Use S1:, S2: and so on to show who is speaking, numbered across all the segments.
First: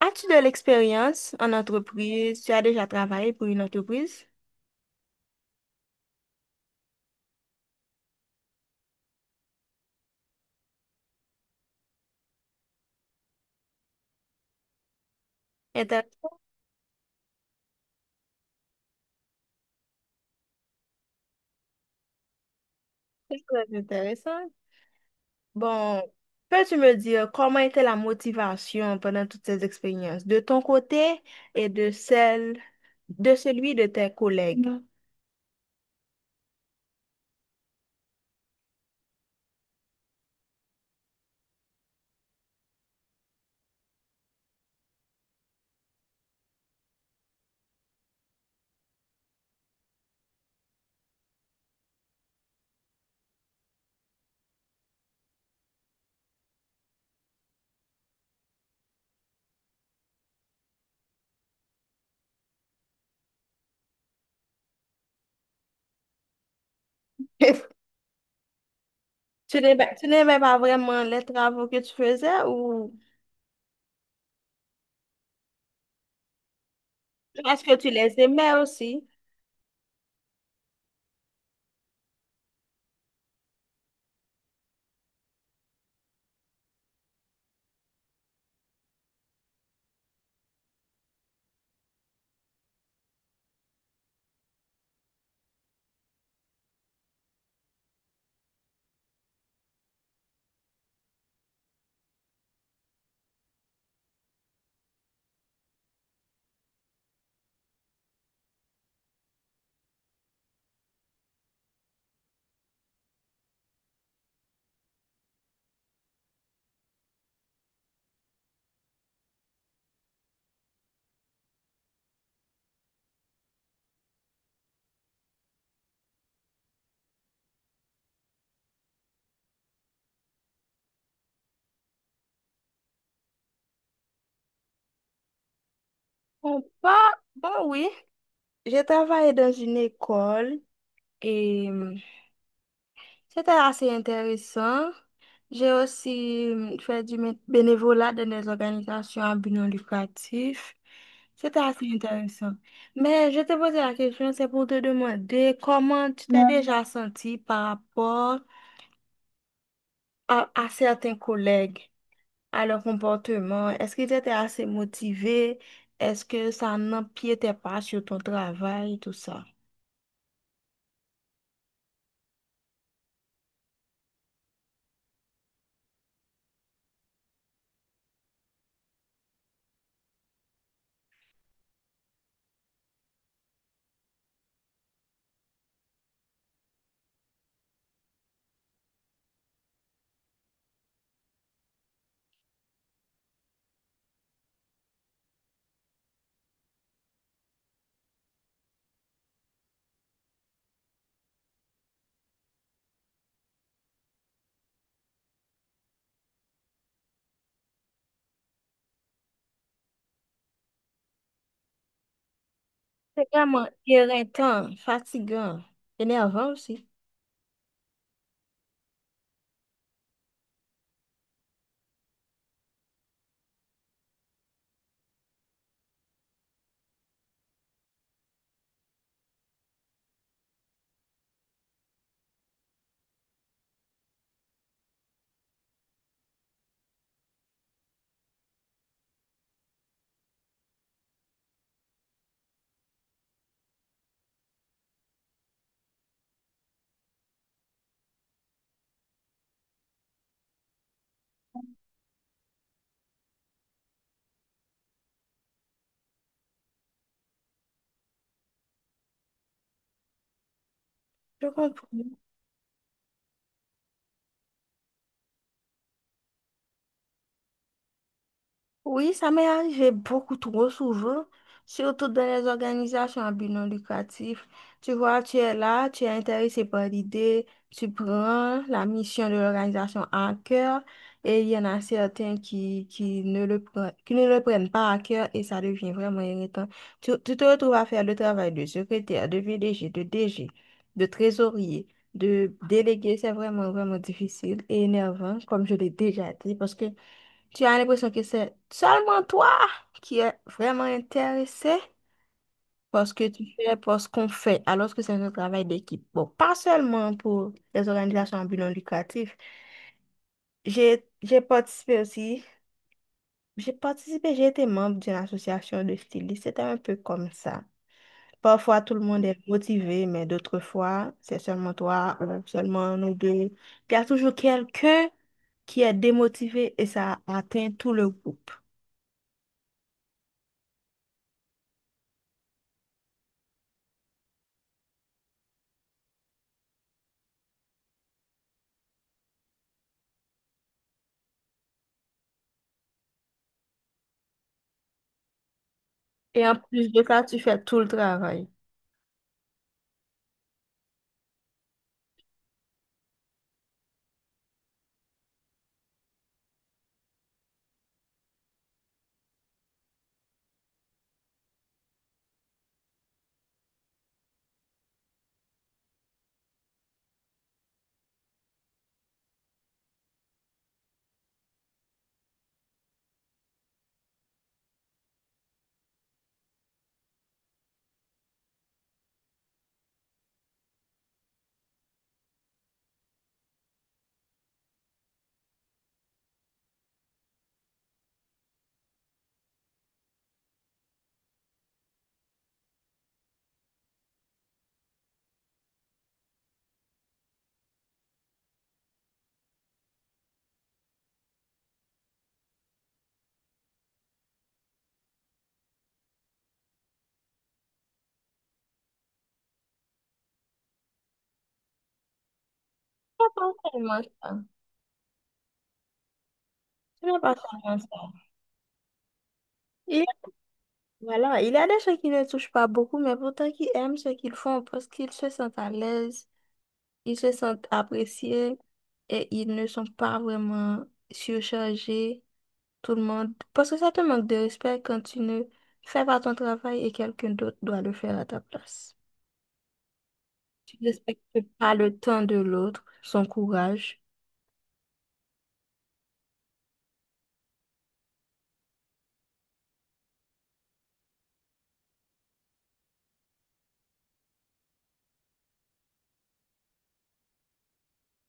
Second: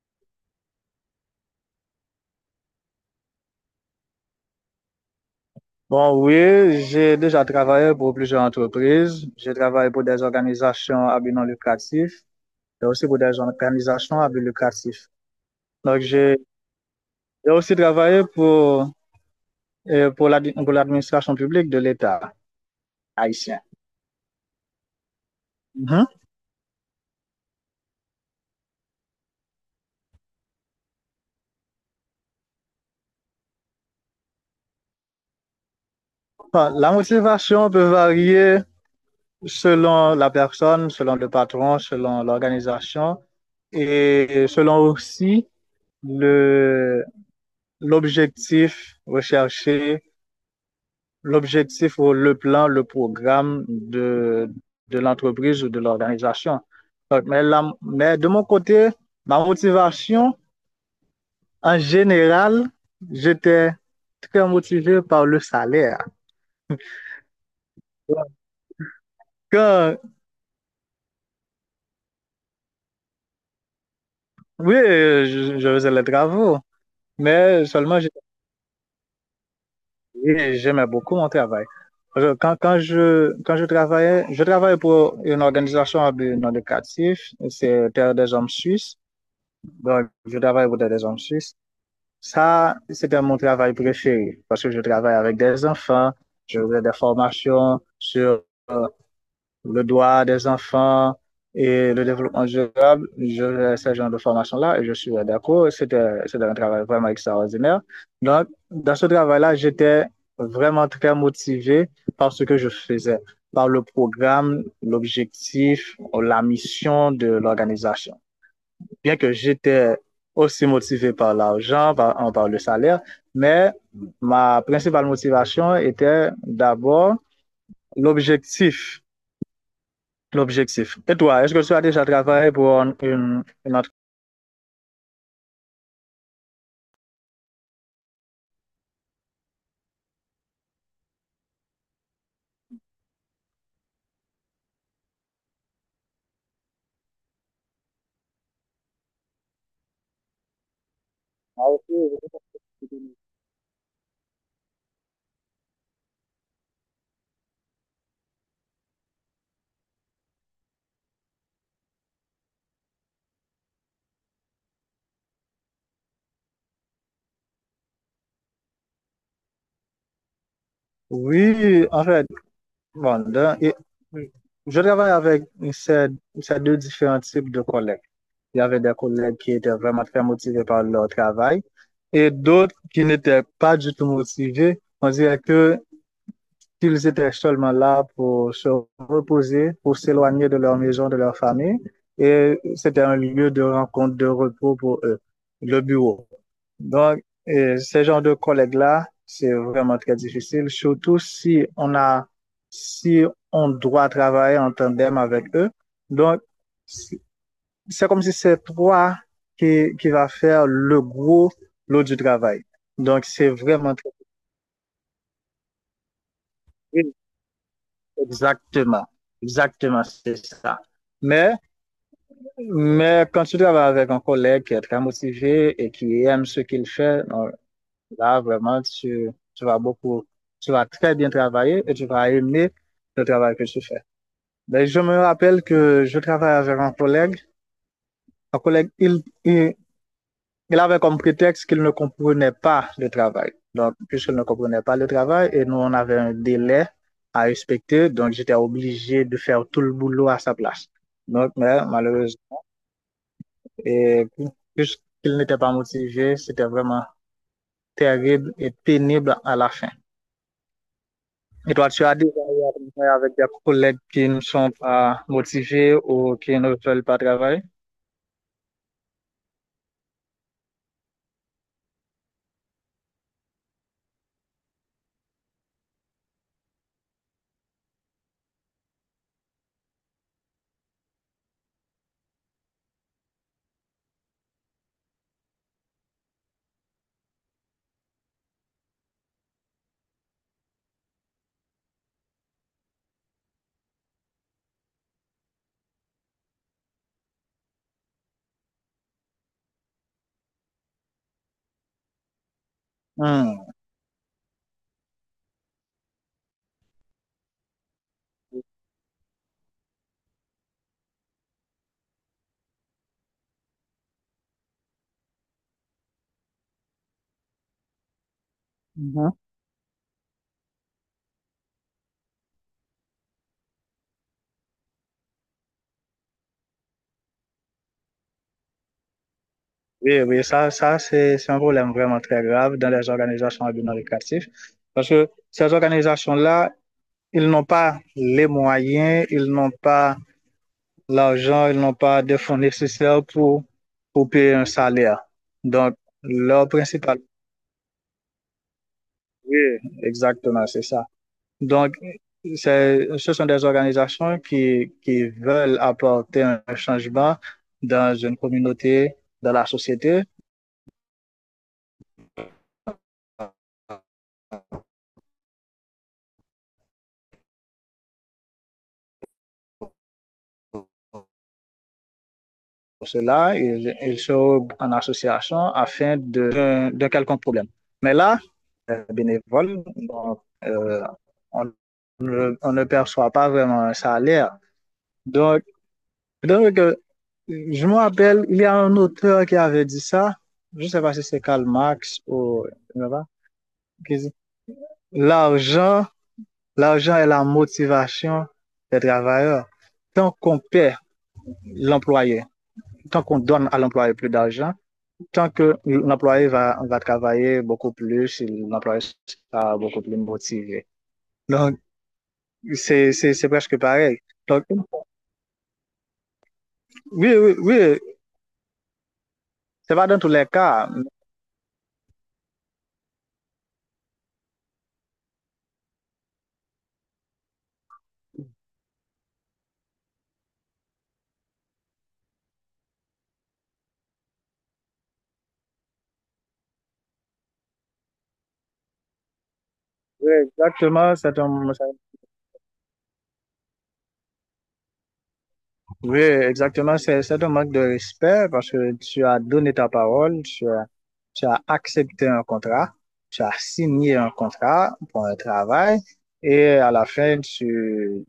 S1: As-tu de l'expérience en entreprise? Tu as déjà travaillé pour une entreprise?
S2: Bon, oui, j'ai déjà travaillé pour plusieurs entreprises. J'ai travaillé pour des organisations à but non lucratif et aussi pour des organisations à but lucratif. Donc, j'ai
S1: Intéressant,
S2: j'ai aussi travaillé pour pour l'administration publique de l'État
S1: c'est
S2: haïtien.
S1: très intéressant. Bon,
S2: Mhm.
S1: peux-tu me dire comment était la motivation pendant toutes ces expériences, de ton côté et de celle, de celui de tes collègues?
S2: Bon, la motivation peut varier selon la personne, selon le patron, selon l'organisation et selon aussi le, l'objectif recherché, l'objectif ou le plan, le programme de l'entreprise ou de l'organisation. Mais, mais de mon côté, ma motivation, en général, j'étais très motivé par le salaire.
S1: Tu n'aimais,
S2: Quand,
S1: tu n'aimais pas vraiment les travaux que tu faisais ou
S2: oui, je faisais les travaux,
S1: est-ce
S2: mais
S1: que tu
S2: seulement
S1: les aimais aussi?
S2: j'aimais beaucoup mon travail. Quand, quand je travaillais pour une organisation à non lucratif, c'est Terre des Hommes Suisses. Donc, je travaille pour Terre des Hommes Suisses. Ça, c'était mon travail préféré parce que je travaille avec des enfants, je fais des formations sur le droit des enfants et le développement durable. Je fais ce genre de formation-là et je suis d'accord. C'était un travail vraiment extraordinaire. Donc, dans ce travail-là, j'étais vraiment très motivé par ce que je faisais, par le programme, l'objectif, la mission de l'organisation, bien que j'étais aussi motivé par l'argent, par le salaire, mais ma principale motivation était d'abord l'objectif. L'objectif. Et toi, est-ce que tu as déjà travaillé pour une entreprise?
S1: Bon, pas, bon, oui. J'ai travaillé dans une école et c'était assez intéressant. J'ai aussi fait du bénévolat dans des organisations à but non lucratif. C'était assez intéressant. Mais je t'ai posé la question, c'est pour te demander comment tu t'es déjà senti par rapport à certains collègues, à leur comportement. Est-ce qu'ils étaient assez motivés? Est-ce que ça n'empiétait pas sur ton travail, tout ça?
S2: Oui, en fait, bon, je travaille avec ces, ces deux différents types de collègues. Il y avait des collègues qui étaient vraiment très motivés par leur travail et d'autres qui n'étaient pas du tout motivés. On dirait que qu'ils étaient seulement là pour se reposer, pour s'éloigner de leur maison, de leur famille. Et c'était un lieu de rencontre, de repos pour eux, le bureau. Donc, et ce genre de collègues-là, c'est vraiment très difficile, surtout si on a, si on doit travailler en tandem avec eux. Donc, c'est comme si c'est toi qui va faire le gros lot du travail. Donc,
S1: C'est
S2: c'est
S1: vraiment
S2: vraiment très
S1: éreintant, fatigant, énervant aussi.
S2: difficile. Exactement, exactement, c'est ça. Mais, mais quand tu travailles avec un collègue qui est très motivé et qui aime ce qu'il fait, non, là, vraiment, tu vas beaucoup, tu vas très bien travailler et tu vas aimer le travail que tu fais. Mais je me rappelle que je travaille avec un collègue. Un collègue, il avait comme prétexte qu'il ne comprenait pas le travail. Donc, puisqu'il ne comprenait pas le travail, et nous, on avait un délai à respecter, donc j'étais obligé de faire tout le boulot à sa place. Donc, mais malheureusement, et puisqu'il n'était pas motivé, c'était vraiment terrible et pénible à la fin.
S1: Je
S2: Et toi, tu
S1: comprends.
S2: as déjà eu avec des collègues qui ne sont pas motivés ou qui ne veulent pas travailler?
S1: Oui, ça m'est arrivé beaucoup trop souvent, surtout dans les organisations à but non lucratif. Tu vois, tu es là, tu es intéressé par l'idée, tu prends la mission de l'organisation à cœur et il y en a certains qui ne le prennent, qui ne le prennent pas à cœur et ça devient vraiment irritant. Tu te retrouves à faire le travail de secrétaire, de VDG, de DG, de trésorier, de délégué. C'est vraiment, vraiment difficile et énervant, comme je l'ai déjà dit, parce que tu as l'impression que c'est seulement toi qui es vraiment intéressé par ce que tu
S2: Mmh.
S1: fais, par ce qu'on fait, alors que c'est un travail d'équipe. Bon, pas seulement pour les organisations à but non lucratif. J'ai, j'ai participé aussi, j'ai participé, j'ai été membre d'une association de stylistes. C'était un peu comme ça. Parfois, tout le monde
S2: Mmh.
S1: est motivé, mais d'autres fois, c'est seulement toi ou seulement nous deux. Il y a toujours quelqu'un qui est démotivé et ça atteint tout le groupe.
S2: Oui, oui, ça c'est un problème vraiment très grave dans les organisations à but non lucratif parce que ces organisations-là, ils n'ont pas les moyens, ils n'ont pas l'argent, ils n'ont pas des fonds nécessaires pour payer un salaire. Donc,
S1: Et en
S2: leur
S1: plus de
S2: principal…
S1: ça, tu fais tout le travail.
S2: Oui, exactement, c'est ça. Donc, ce sont des organisations qui veulent apporter un changement dans une communauté, dans la société. Pour cela, ils sont en association afin de quelconque problème. Mais là, les bénévoles, donc, on, on ne perçoit pas vraiment un salaire. Donc, donc, je me rappelle, il y a un auteur qui avait dit ça. Je ne sais pas si c'est Karl Marx ou l'argent, l'argent est la motivation des travailleurs. Tant qu'on paie l'employé, tant qu'on donne à l'employé plus d'argent, tant que l'employé va travailler beaucoup plus, l'employé sera beaucoup plus motivé. Donc,
S1: C'est
S2: c'est
S1: pas
S2: presque
S1: seulement
S2: pareil.
S1: ça.
S2: Donc,
S1: Ce n'est
S2: oui,
S1: pas
S2: oui,
S1: seulement ça.
S2: oui, c'est
S1: Il,
S2: pas dans tous les cas.
S1: voilà, il y a des gens qui ne touchent pas beaucoup, mais pourtant qui aiment ce qu'ils font parce qu'ils se sentent à l'aise, ils se sentent appréciés et ils ne sont pas vraiment surchargés, tout le monde. Parce que ça te manque de respect quand tu ne fais pas ton travail et quelqu'un d'autre doit le faire à ta place.
S2: Oui,
S1: Tu ne
S2: exactement,
S1: respectes pas le temps de l'autre, son courage,
S2: oui, exactement, c'est un manque de respect parce que tu as donné ta parole, tu as accepté un contrat, tu as signé un contrat pour un travail et à la fin,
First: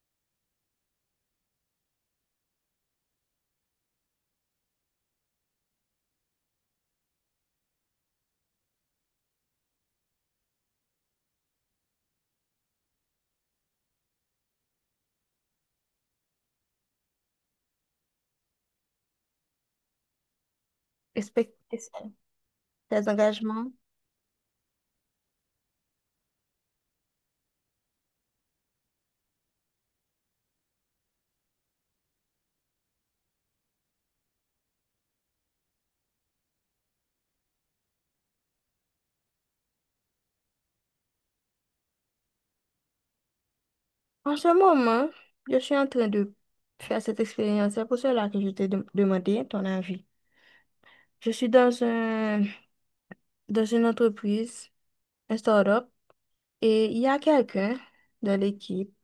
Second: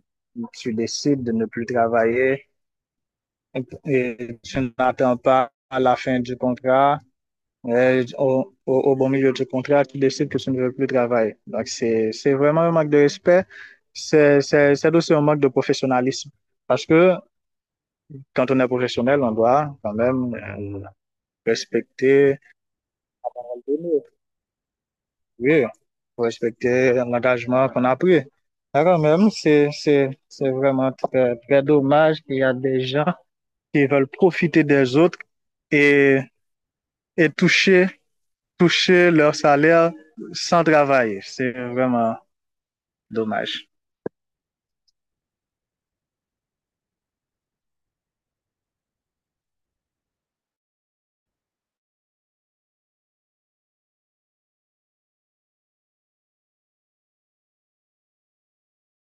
S2: tu décides de ne plus travailler et tu n'attends pas à la fin du contrat, bon milieu du contrat, tu décides que tu ne veux plus travailler. Donc, c'est vraiment un manque de respect. C'est aussi un manque de professionnalisme. Parce que quand on est professionnel, on doit quand même
S1: respecte ses
S2: respecter,
S1: ses engagements.
S2: oui, respecter l'engagement qu'on a pris. Alors même, c'est vraiment très, très dommage qu'il y a des gens qui veulent profiter des autres et, et toucher toucher leur salaire sans travailler. C'est vraiment dommage.
S1: En ce moment, je suis en train de faire cette expérience. C'est pour cela que je t'ai demandé ton avis. Je suis dans une entreprise, un start-up, et il y a quelqu'un dans l'équipe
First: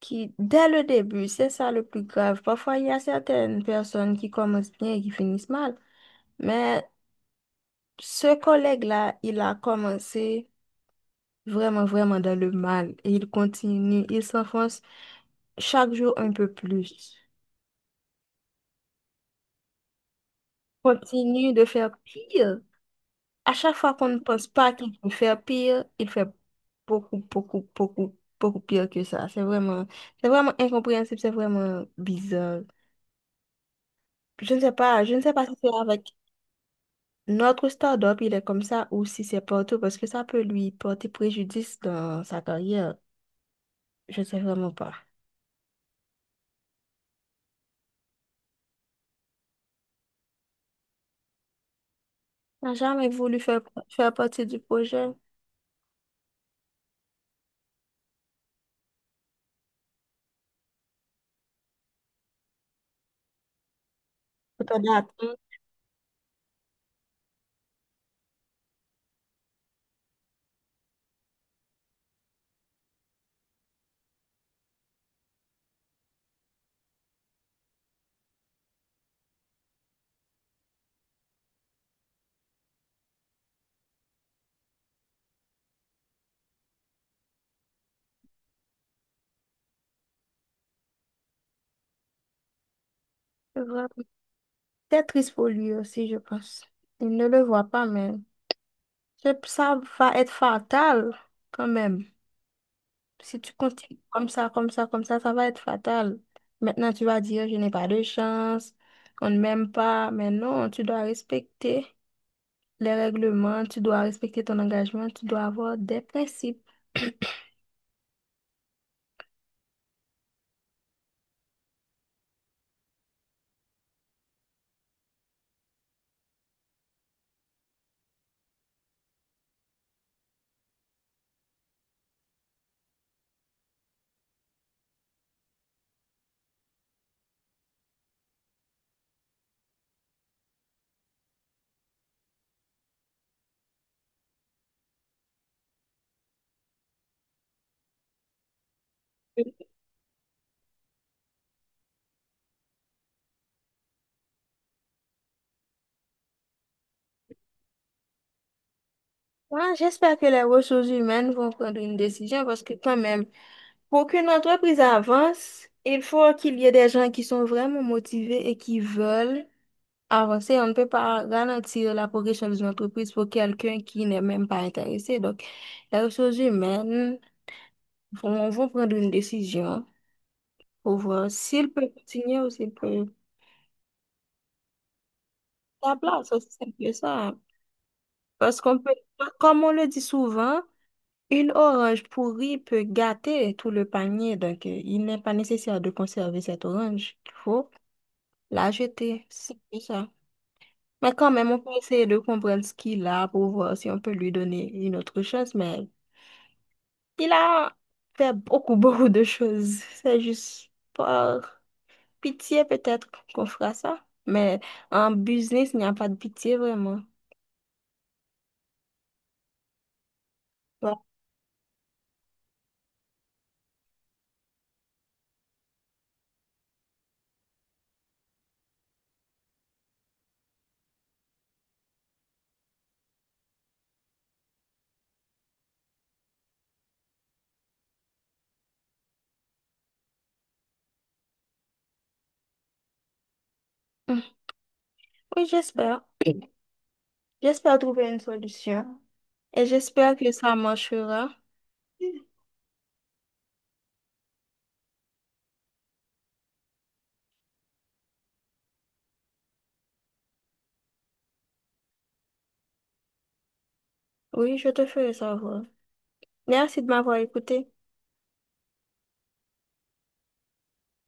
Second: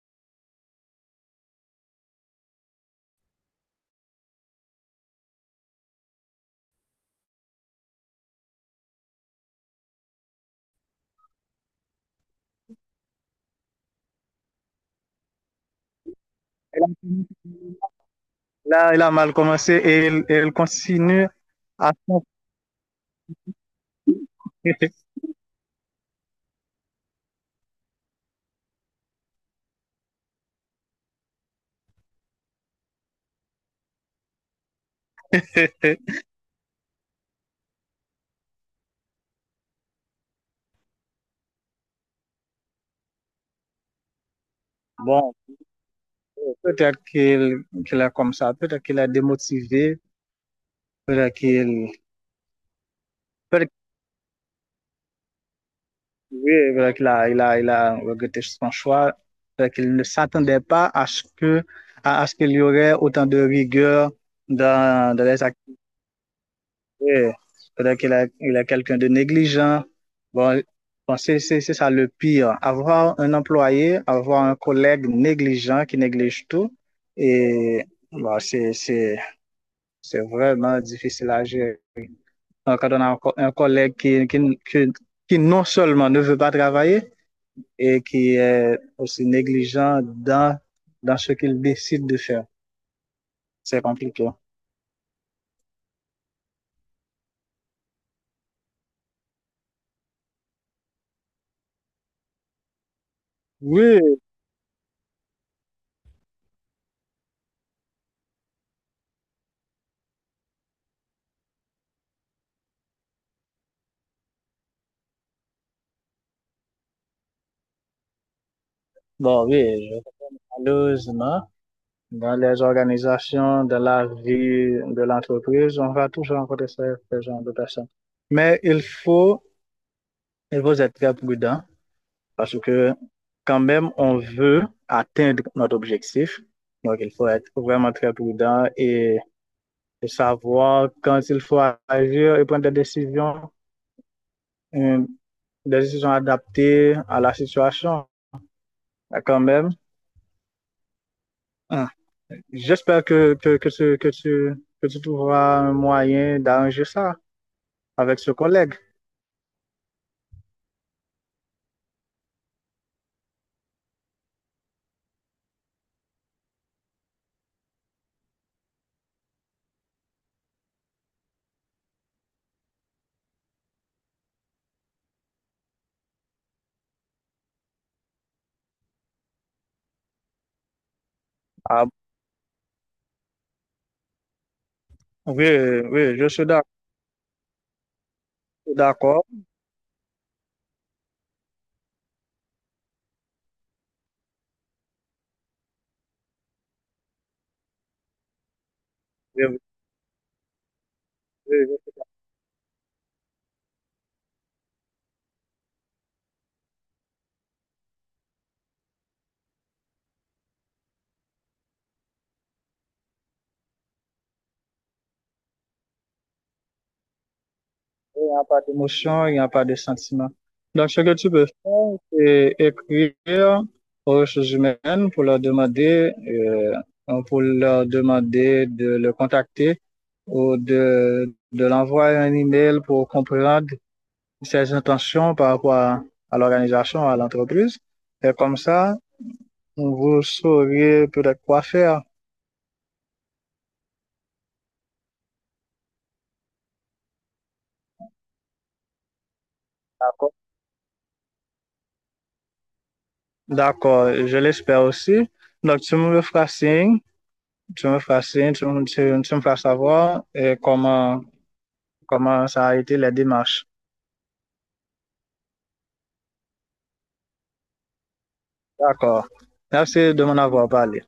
S1: qui, dès le début, c'est ça le plus grave. Parfois, il y a certaines personnes qui commencent bien et qui finissent mal. Mais ce collègue-là, il a commencé vraiment, vraiment dans le mal et il continue, il s'enfonce chaque jour un peu plus.
S2: Là, il a mal commencé et il continue
S1: Continue de faire
S2: à
S1: pire. À chaque fois qu'on ne pense pas
S2: s'entraîner.
S1: qu'il peut faire pire, il fait beaucoup, beaucoup, beaucoup, beaucoup pire que ça. C'est vraiment incompréhensible, c'est vraiment bizarre. Je ne sais pas, si c'est avec notre start-up, il est comme ça, ou si c'est partout, parce que ça peut lui porter préjudice dans sa carrière. Je ne sais vraiment pas.
S2: Bon, peut-être qu'il est comme ça, peut-être qu'il est démotivé, peut-être qu'il
S1: N'a jamais voulu faire,
S2: peut-être
S1: faire partie du projet.
S2: qu'il oui, peut-être qu'il a, il a, il a regretté son choix, peut-être qu'il ne s'attendait pas à ce que à ce qu'il y aurait autant de rigueur
S1: Autant
S2: dans, dans
S1: d'attendre.
S2: les activités. Ouais. C'est-à-dire il a quelqu'un de négligent. Bon, bon, c'est ça le pire. Avoir un employé, avoir un collègue négligent qui néglige tout, et bon, c'est vraiment difficile à gérer. Donc, quand on a un collègue qui, qui non seulement ne veut pas travailler, et qui est aussi négligent dans, dans ce qu'il décide de faire,
S1: C'est
S2: c'est compliqué.
S1: c'est triste pour lui aussi, je pense. Il ne le voit pas, mais je- ça va être fatal quand même. Si tu continues
S2: Oui,
S1: comme ça, comme ça, comme ça va être fatal. Maintenant, tu vas dire, je n'ai pas de chance, on ne m'aime pas. Mais non, tu dois respecter les règlements, tu dois respecter ton engagement, tu dois avoir des principes.
S2: bon, malheureusement. Dans les organisations, dans la vie de l'entreprise, on va toujours rencontrer ce genre de personnes. Mais il faut, il faut être très prudent parce que quand même, on veut atteindre notre objectif. Donc, il faut être vraiment très prudent et savoir quand il faut agir et prendre euh, des décisions adaptées à la situation quand même. Hein, j'espère que tu trouveras un moyen d'arranger ça avec ce collègue.
S1: Moi, j'espère que les ressources humaines vont prendre une décision parce que quand même, pour qu'une entreprise avance, il faut qu'il y ait des gens qui sont vraiment motivés et qui veulent avancer. On ne peut pas garantir la progression d'une entreprise pour quelqu'un qui n'est même pas intéressé. Donc, les ressources humaines vont prendre une décision. Pour voir s'il
S2: Ah,
S1: peut continuer ou s'il peut
S2: oui,
S1: sa
S2: oui, je
S1: place.
S2: suis
S1: Aussi simple que ça. Parce qu'on peut,
S2: d'accord.
S1: comme on le dit souvent, une orange pourrie peut gâter tout le panier. Donc, il n'est pas nécessaire de conserver cette orange. Il faut la jeter.
S2: Oui,
S1: C'est
S2: oui,
S1: que ça. Mais quand même,
S2: oui,
S1: on peut
S2: oui.
S1: essayer de comprendre ce qu'il a pour voir si on peut lui donner une autre chance. Mais il a fait beaucoup, beaucoup de choses. C'est juste pas. Pitié, peut-être qu'on fera ça, mais en business, il n'y a pas de pitié vraiment.
S2: Il n'y a pas d'émotion, il n'y a pas de sentiment. Donc,
S1: Ouais.
S2: ce que tu peux faire, c'est écrire aux ressources humaines pour leur demander de le contacter ou de l'envoyer un email pour comprendre ses intentions par rapport à l'organisation, à l'entreprise. Et comme ça, vous saurez peut-être quoi faire.
S1: Mm. Oui, j'espère. J'espère trouver une solution et j'espère que ça marchera.
S2: D'accord, je l'espère aussi. Donc, tu me feras signe, tu me feras signe, tu me feras savoir comment, comment ça a été les démarches.
S1: Oui, je te ferai savoir. Merci de m'avoir écouté.
S2: D'accord. Merci de m'en avoir parlé.